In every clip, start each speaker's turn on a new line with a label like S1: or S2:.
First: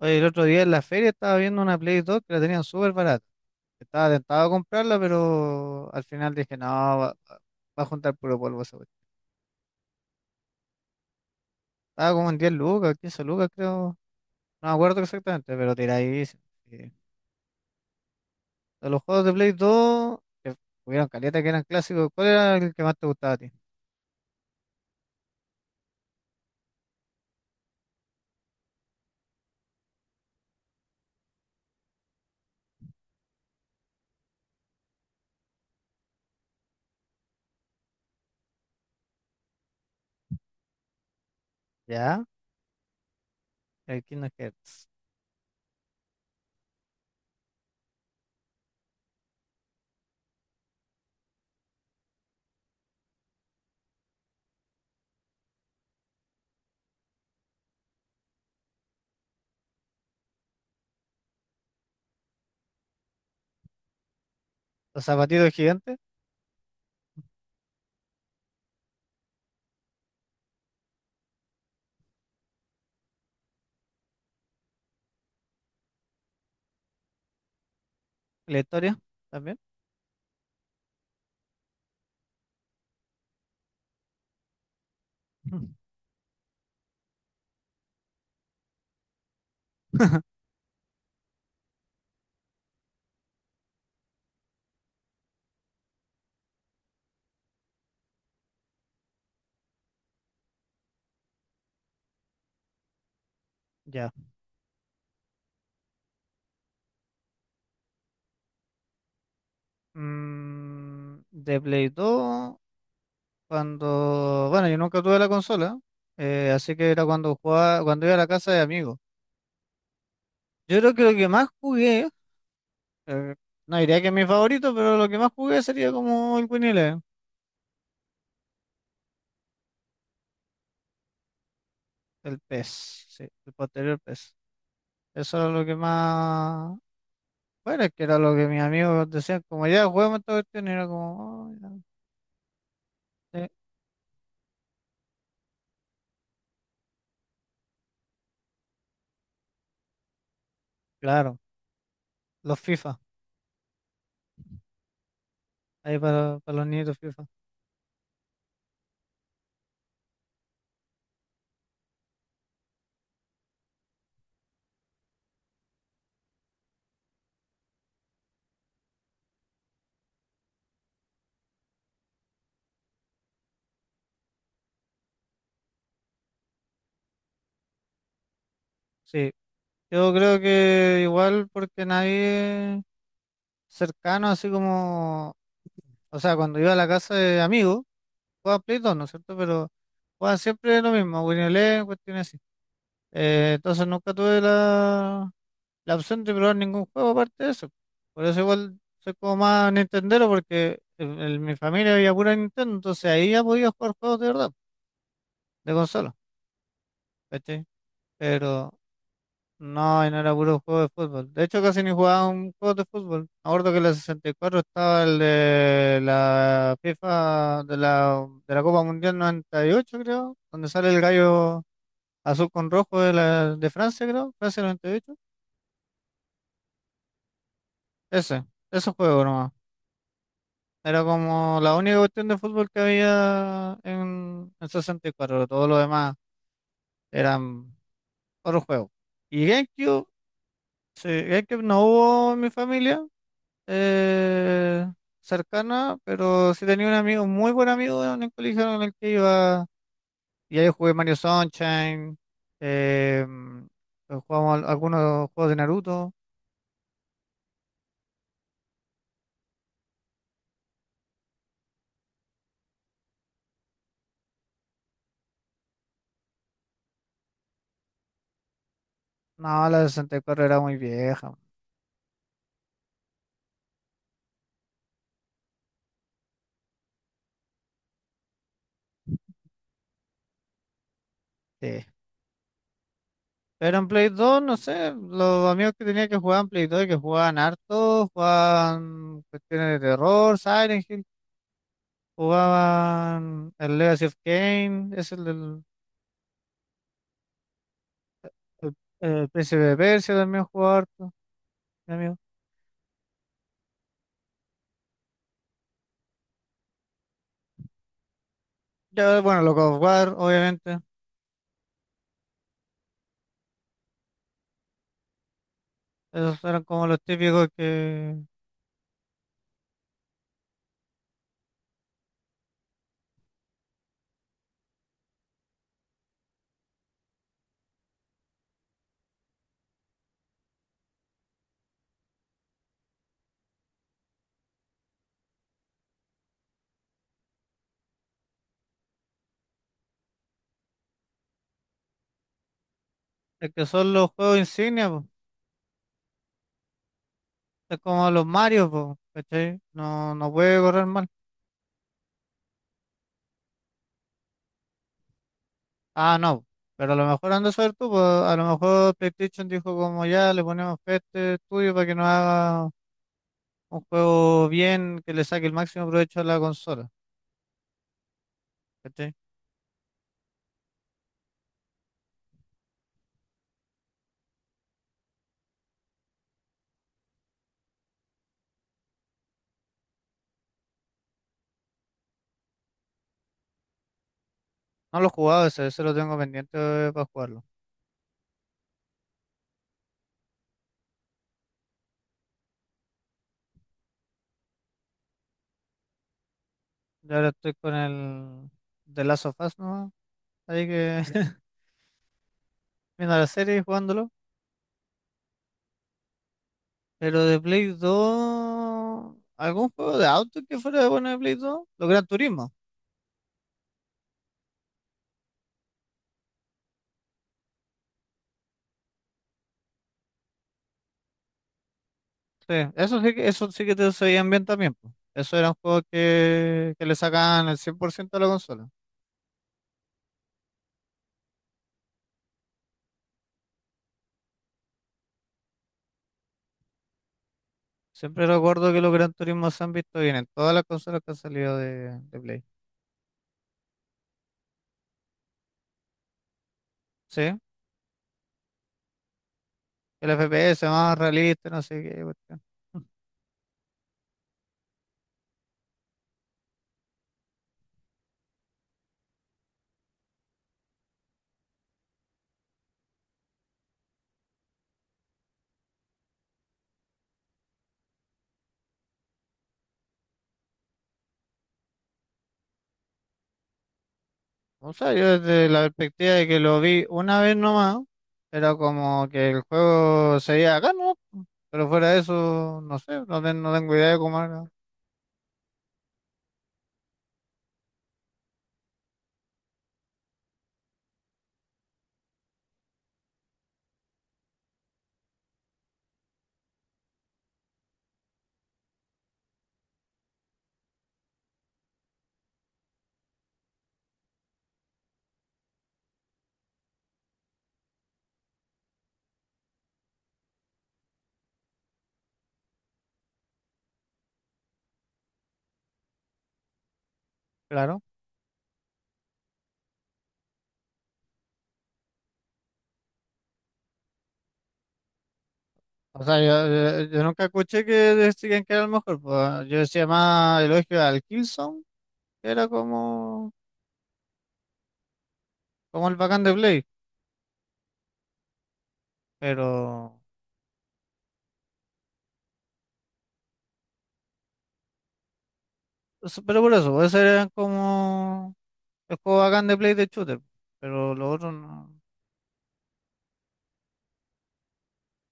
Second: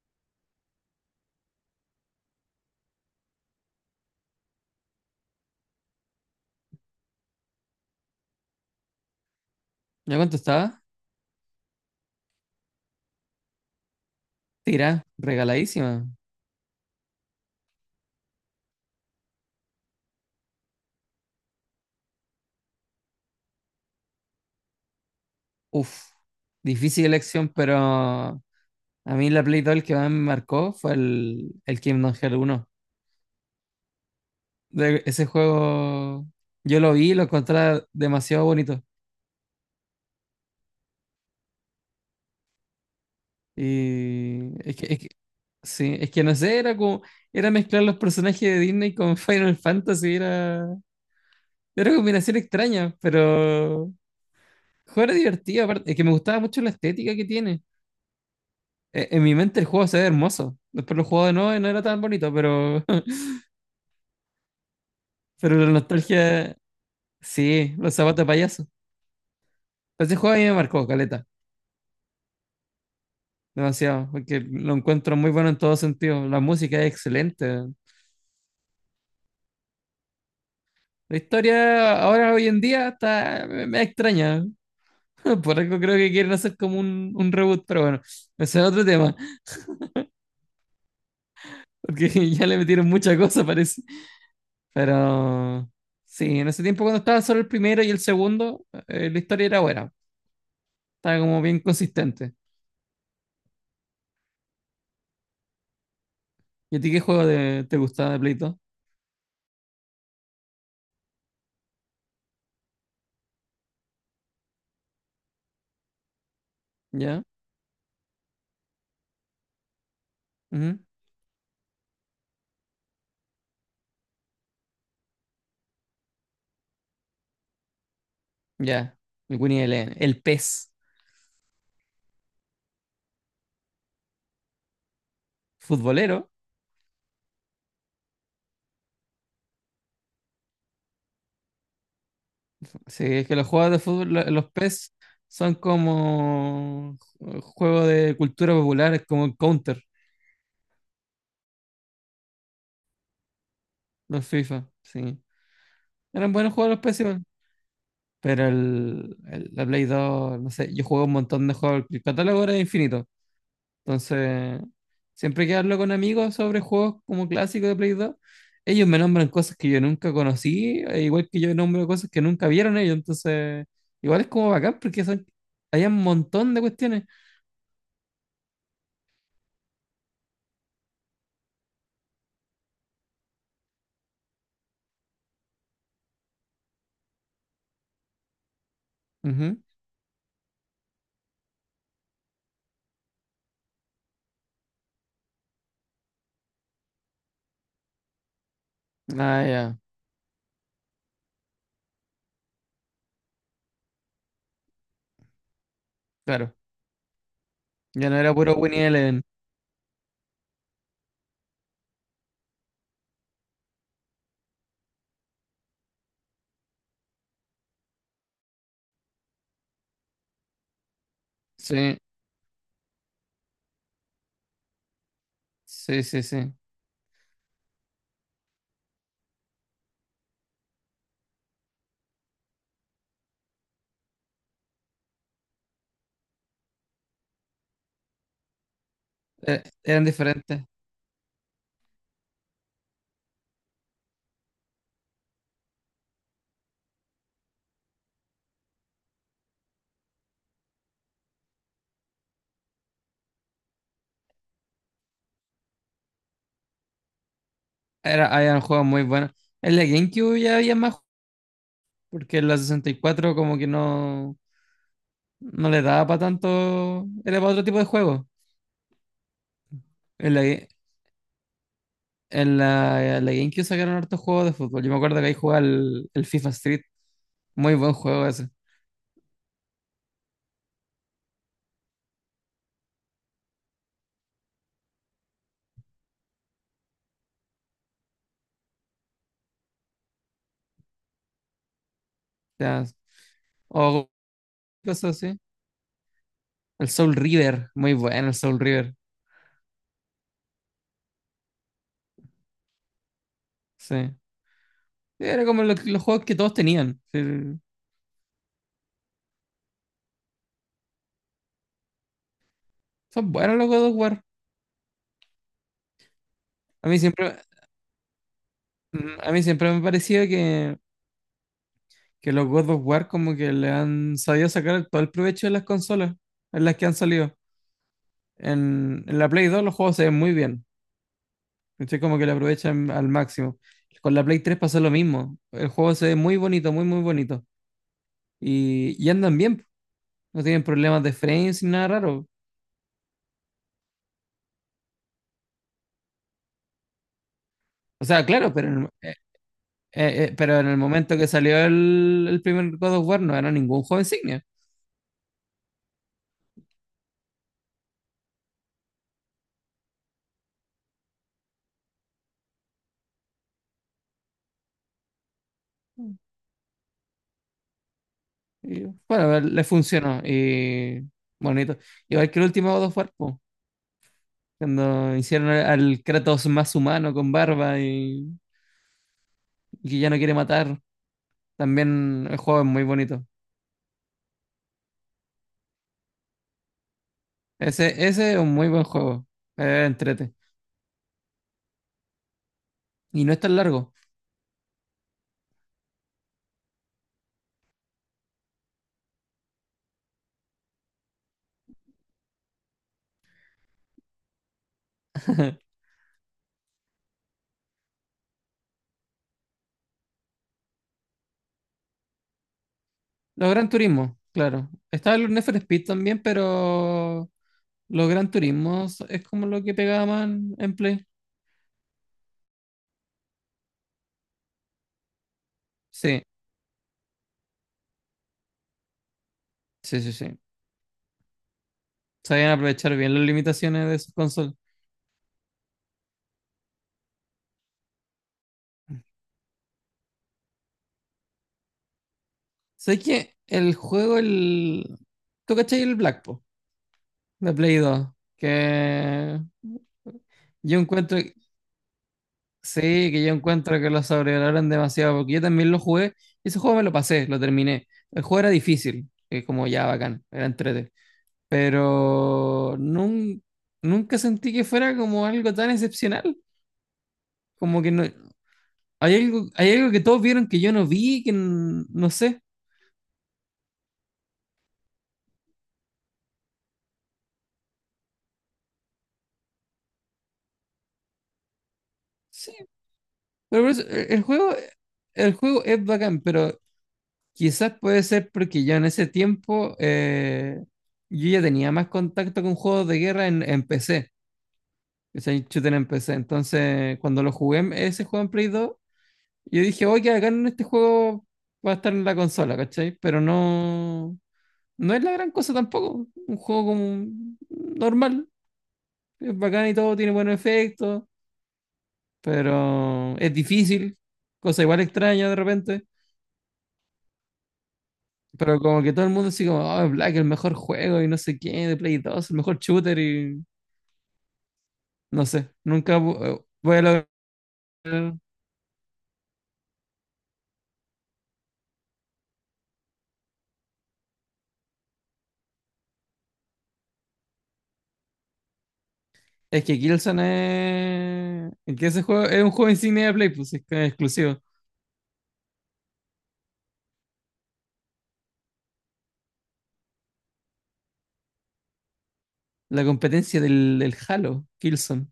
S1: Oye, el otro día en la feria estaba viendo una Play 2 que la tenían súper barata. Estaba tentado a comprarla, pero al final dije, no, va a juntar puro polvo esa cuestión.
S2: ¿Ya cuánto estaba?
S1: Estaba como en 10 lucas, 15 lucas creo. No me acuerdo
S2: Tira,
S1: exactamente, pero
S2: regaladísima.
S1: tiradísimo. Sí. De los juegos de Play 2, que hubieron caleta que eran clásicos, ¿cuál era el que más te gustaba a ti?
S2: Uf, difícil elección, pero a mí la Play 2 el que más me marcó fue el Kingdom Hearts 1. Ese juego yo lo vi y lo encontré demasiado bonito.
S1: Ya, el Kingdom
S2: Y es que,
S1: Hearts.
S2: es que- sí, es que no sé, era como, era mezclar los personajes de Disney con Final Fantasy, era, era una combinación extraña, pero el juego era divertido. Aparte, es que me gustaba mucho la estética que tiene. En mi mente el juego se ve hermoso. Después lo jugado de nuevo y no era tan bonito, pero
S1: Los zapatitos
S2: pero la
S1: gigantes,
S2: nostalgia, sí, los zapatos de payaso. Pero ese juego a mí me marcó, caleta, demasiado, porque lo encuentro muy bueno en todo sentido. La música es excelente.
S1: la historia también.
S2: La historia ahora, hoy en día, está, me extraña. Por algo creo que quieren hacer como un reboot, pero bueno, ese es otro tema, porque ya le metieron mucha cosa, parece. Pero sí, en ese tiempo cuando estaba solo el primero y el segundo, la historia era buena. Está como bien consistente.
S1: Ya.
S2: ¿Y a ti qué juego te gustaba de Play 2?
S1: De Play 2. Cuando, bueno, yo nunca tuve la consola, así que era
S2: ¿Ya?
S1: cuando jugaba, cuando iba a la casa de amigos. Yo
S2: Ujú.
S1: creo que lo que más jugué, eh, no diría que es mi favorito, pero lo que más jugué sería como el Winnie Eleven,
S2: Ya. El Winnie the Line. El Pez
S1: el PES, sí, el posterior PES. Eso era lo que
S2: futbolero.
S1: más, bueno, es que era lo que mis amigos decían, como ya juguemos esta cuestión, y era como, "Oh, ya".
S2: Sí, es que los
S1: Sí,
S2: juegos de fútbol, los Pez son como juegos de cultura popular, es como el Counter,
S1: claro, los FIFA,
S2: los FIFA. Sí.
S1: ahí
S2: Eran
S1: para,
S2: buenos
S1: para los
S2: juegos los
S1: nietos
S2: Pez igual.
S1: FIFA.
S2: Pero el, la Play 2, no sé, yo jugué un montón de juegos. El catálogo era infinito. Entonces, siempre que hablo con amigos sobre juegos como clásicos de Play 2, ellos me nombran cosas que yo nunca conocí, e igual que yo nombro cosas que nunca vieron ellos. Entonces, igual es como bacán porque son, hay un montón de cuestiones.
S1: Sí, yo creo que igual porque nadie cercano, así como. O sea, cuando iba a la casa de amigos, jugaba Play 2, ¿no es cierto?
S2: Ujú.
S1: Pero jugaban siempre lo mismo, Winnie Eleven, cuestiones así. Entonces nunca tuve la, opción de probar ningún juego aparte de eso. Por eso igual soy como
S2: Ah,
S1: más
S2: ya,
S1: Nintendero, porque en mi familia había pura Nintendo, entonces ahí ya podía jugar juegos de verdad, de consola,
S2: claro.
S1: ¿cachai?
S2: Ya no era puro
S1: Pero
S2: Winnie Eleven.
S1: no, y no era puro juego de fútbol. De hecho, casi ni jugaba un juego de fútbol. Me acuerdo que en la 64 estaba el de la FIFA de la Copa Mundial 98, creo, donde sale el gallo
S2: Sí,
S1: azul con rojo de Francia, creo, Francia 98.
S2: sí, sí, sí.
S1: Ese, ese juego nomás. Era como la única cuestión de fútbol que había en 64. Todo lo demás eran otros juegos. Y
S2: Eran
S1: GameCube,
S2: diferentes.
S1: sí, GameCube no hubo en mi familia. eh, cercana, pero sí tenía un amigo, muy buen amigo en el colegio en el que iba. Y ahí jugué Mario Sunshine, eh, jugamos algunos juegos de Naruto.
S2: Era, habían juegos muy buenos. En la GameCube ya había más, porque en la 64 como que no, no le daba para tanto, era para otro tipo de juego.
S1: No, la
S2: En la,
S1: 64 era muy vieja.
S2: En la GameCube sacaron hartos juegos de fútbol. Yo me acuerdo que ahí jugaba el FIFA Street. Muy buen juego ese.
S1: Sí. Pero en Play 2, no sé, los amigos que tenía que jugaban Play 2 y que jugaban harto, jugaban cuestiones de terror, Silent Hill,
S2: Ya,
S1: jugaban el Legacy
S2: o
S1: of Kain. es
S2: cosas
S1: el
S2: así.
S1: del
S2: El Soul River. Muy bueno el Soul
S1: el-
S2: River.
S1: el Príncipe de Persia también jugaba harto, mi amigo.
S2: Sí. Era como los juegos que todos tenían. Sí.
S1: Ya bueno, los God of War, obviamente.
S2: Son buenos los God of War.
S1: Esos eran como
S2: A mí
S1: los
S2: siempre,
S1: típicos
S2: a mí siempre me ha parecido que los God of War como que le han sabido sacar todo el provecho de las consolas en las que han salido. En la Play 2 los juegos se ven muy bien. ¿Cachai? Como que lo aprovechan al máximo. Con la Play 3 pasó lo mismo. El juego se ve muy bonito, muy bonito. Y andan bien, po. No tienen problemas de frames ni nada raro.
S1: es que son los juegos insignia, po. Es
S2: O
S1: como
S2: sea,
S1: los
S2: claro,
S1: Mario, po, ¿cachai? No, no
S2: pero
S1: puede
S2: en el
S1: correr mal.
S2: momento que salió el primer God of War no era ningún juego insignia.
S1: Ah, no. Pero a lo mejor andas a ver tú, po. A lo mejor PlayStation dijo como ya, le ponemos fe a este estudio para que nos haga un juego bien, que le saque el máximo provecho a la consola,
S2: Y,
S1: ¿cachai?
S2: bueno, le funcionó. Y bonito. Igual que el último God of War, po, cuando hicieron al Kratos más humano con barba y que ya no quiere matar. También el juego es muy bonito.
S1: No lo he jugado ese, ese lo tengo pendiente para jugarlo.
S2: Ese es un muy buen juego. Entrete. Y no es tan largo.
S1: Yo ahora estoy con el The Last of Us, ¿no? Ahí que viendo la serie y jugándolo. Pero de Play 2, ¿algún juego de auto que fuera bueno de Play 2? Los Gran Turismo.
S2: Los Gran Turismo, claro. Estaba el Need for Speed también, pero los Gran Turismos es como lo que pegaban en Play.
S1: Sí, eso sí que te sabían bien también, po. Eso eran juegos
S2: Sí,
S1: que le sacaban el 100% a la consola.
S2: sí, sí, sí. Sabían aprovechar bien las limitaciones de sus consolas.
S1: Siempre recuerdo que los Gran Turismo se han visto bien en todas las consolas que han salido de, Play.
S2: Sé que el juego, el... ¿Tú cachai el Black Blacktop
S1: Sí,
S2: de Play 2? Que
S1: el FPS
S2: yo
S1: más
S2: encuentro,
S1: realista, no sé qué cuestión.
S2: Sí, que yo encuentro que lo sobrevaloran demasiado, porque yo también lo jugué, y ese juego me lo pasé, lo terminé. El juego era difícil, es como ya bacán, era entrete, pero nunca sentí que fuera como algo tan excepcional, como que no, hay algo que todos vieron que yo no vi, que no sé.
S1: O sea, yo desde la perspectiva de que lo vi una vez nomás, era como que el juego seguía acá, ¿no? Pero fuera de
S2: Sí,
S1: eso, no sé, no, no
S2: pero por
S1: tengo
S2: eso,
S1: idea de cómo era.
S2: el juego es bacán, pero quizás puede ser porque yo en ese tiempo yo ya tenía más contacto con juegos de guerra en PC. Es el shooter en PC. Entonces, cuando lo jugué, ese juego en Play 2, yo dije, oye, acá en este juego va a estar en la consola, ¿cachai? Pero no, no es la gran cosa tampoco. Un juego como normal, es bacán y todo, tiene buenos efectos, pero es difícil, cosa igual extraña de repente.
S1: Claro.
S2: Pero como que todo el mundo así como, oh, Black, el mejor juego y no sé qué, de Play 2, el mejor shooter y no sé, nunca
S1: O sea, yo,
S2: voy
S1: yo- yo
S2: a
S1: nunca escuché que
S2: lograr.
S1: decían que era el mejor. Pues, yo decía más elogio al Killzone, que era como el bacán de Play.
S2: Es que
S1: Pero,
S2: Killzone es. Es que ese juego es un juego insignia de Play, pues es que es exclusivo.
S1: pero por eso, pues, ese era como el juego bacán de Play de shooter. Pero lo otro no.
S2: La competencia del Halo, Killzone.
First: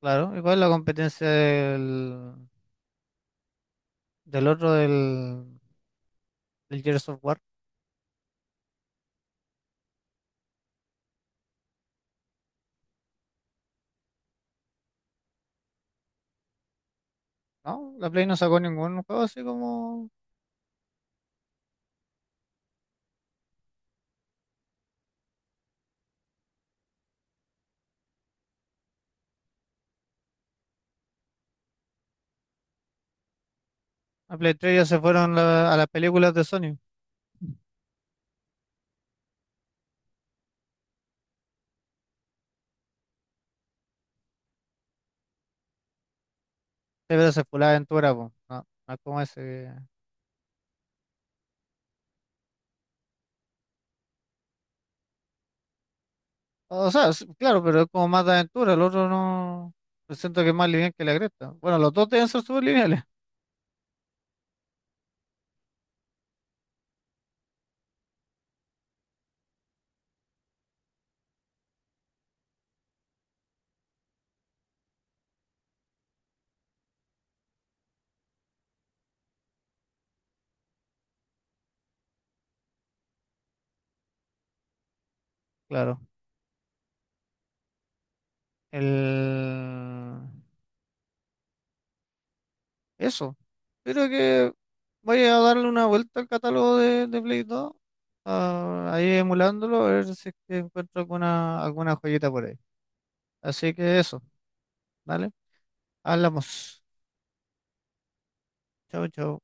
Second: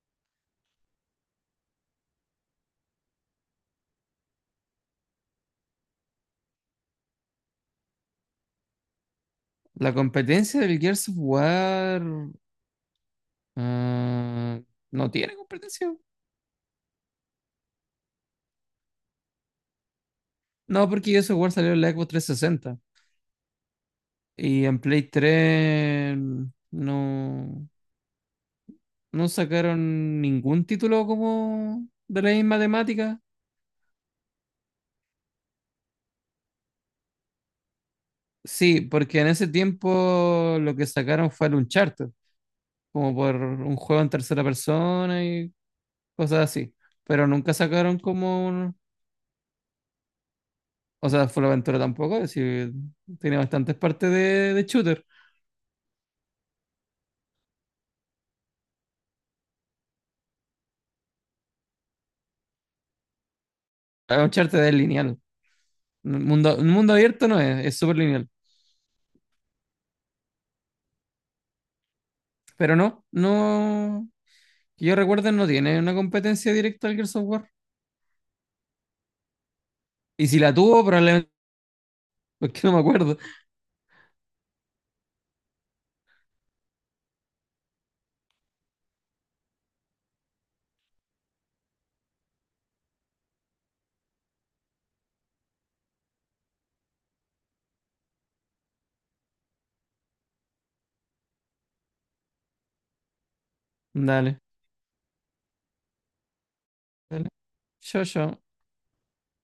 S1: Claro, igual la competencia del otro del. El Gears of War.
S2: La competencia del Gears of War. Ah, no tiene competencia.
S1: No, la Play no sacó ningún juego así como.
S2: No, porque Gears of War salió en la Xbox 360. Y en Play 3 no, no sacaron ningún título como de la misma temática.
S1: La Play 3 ya se fueron a las películas de Sony. Sí,
S2: Sí, porque en ese tiempo lo que sacaron fue el Uncharted. Como por un juego en tercera persona y cosas así. Pero
S1: pero se
S2: nunca
S1: fue la
S2: sacaron
S1: aventura, po.
S2: como
S1: No,
S2: un...
S1: no es como ese,
S2: O sea, full aventura tampoco, es decir, tiene bastantes partes de shooter.
S1: o sea, sí, claro, pero es como más de aventura. El otro no. Yo siento que es más lineal que la cresta. Bueno, los dos deben ser súper lineales,
S2: Uncharted es lineal. Un mundo abierto no es, es súper lineal. Pero no... Que yo recuerdo no tiene una competencia directa al Gears of War. Y si la tuvo, probablemente... porque no me acuerdo.
S1: claro. El. Eso. Creo que voy a darle una vuelta al catálogo de, Play 2, ahí emulándolo, a ver si es que encuentro alguna joyita por ahí. Así que eso,
S2: Dale,
S1: ¿vale? Hablamos.
S2: dale. Yo.
S1: Chao, chao.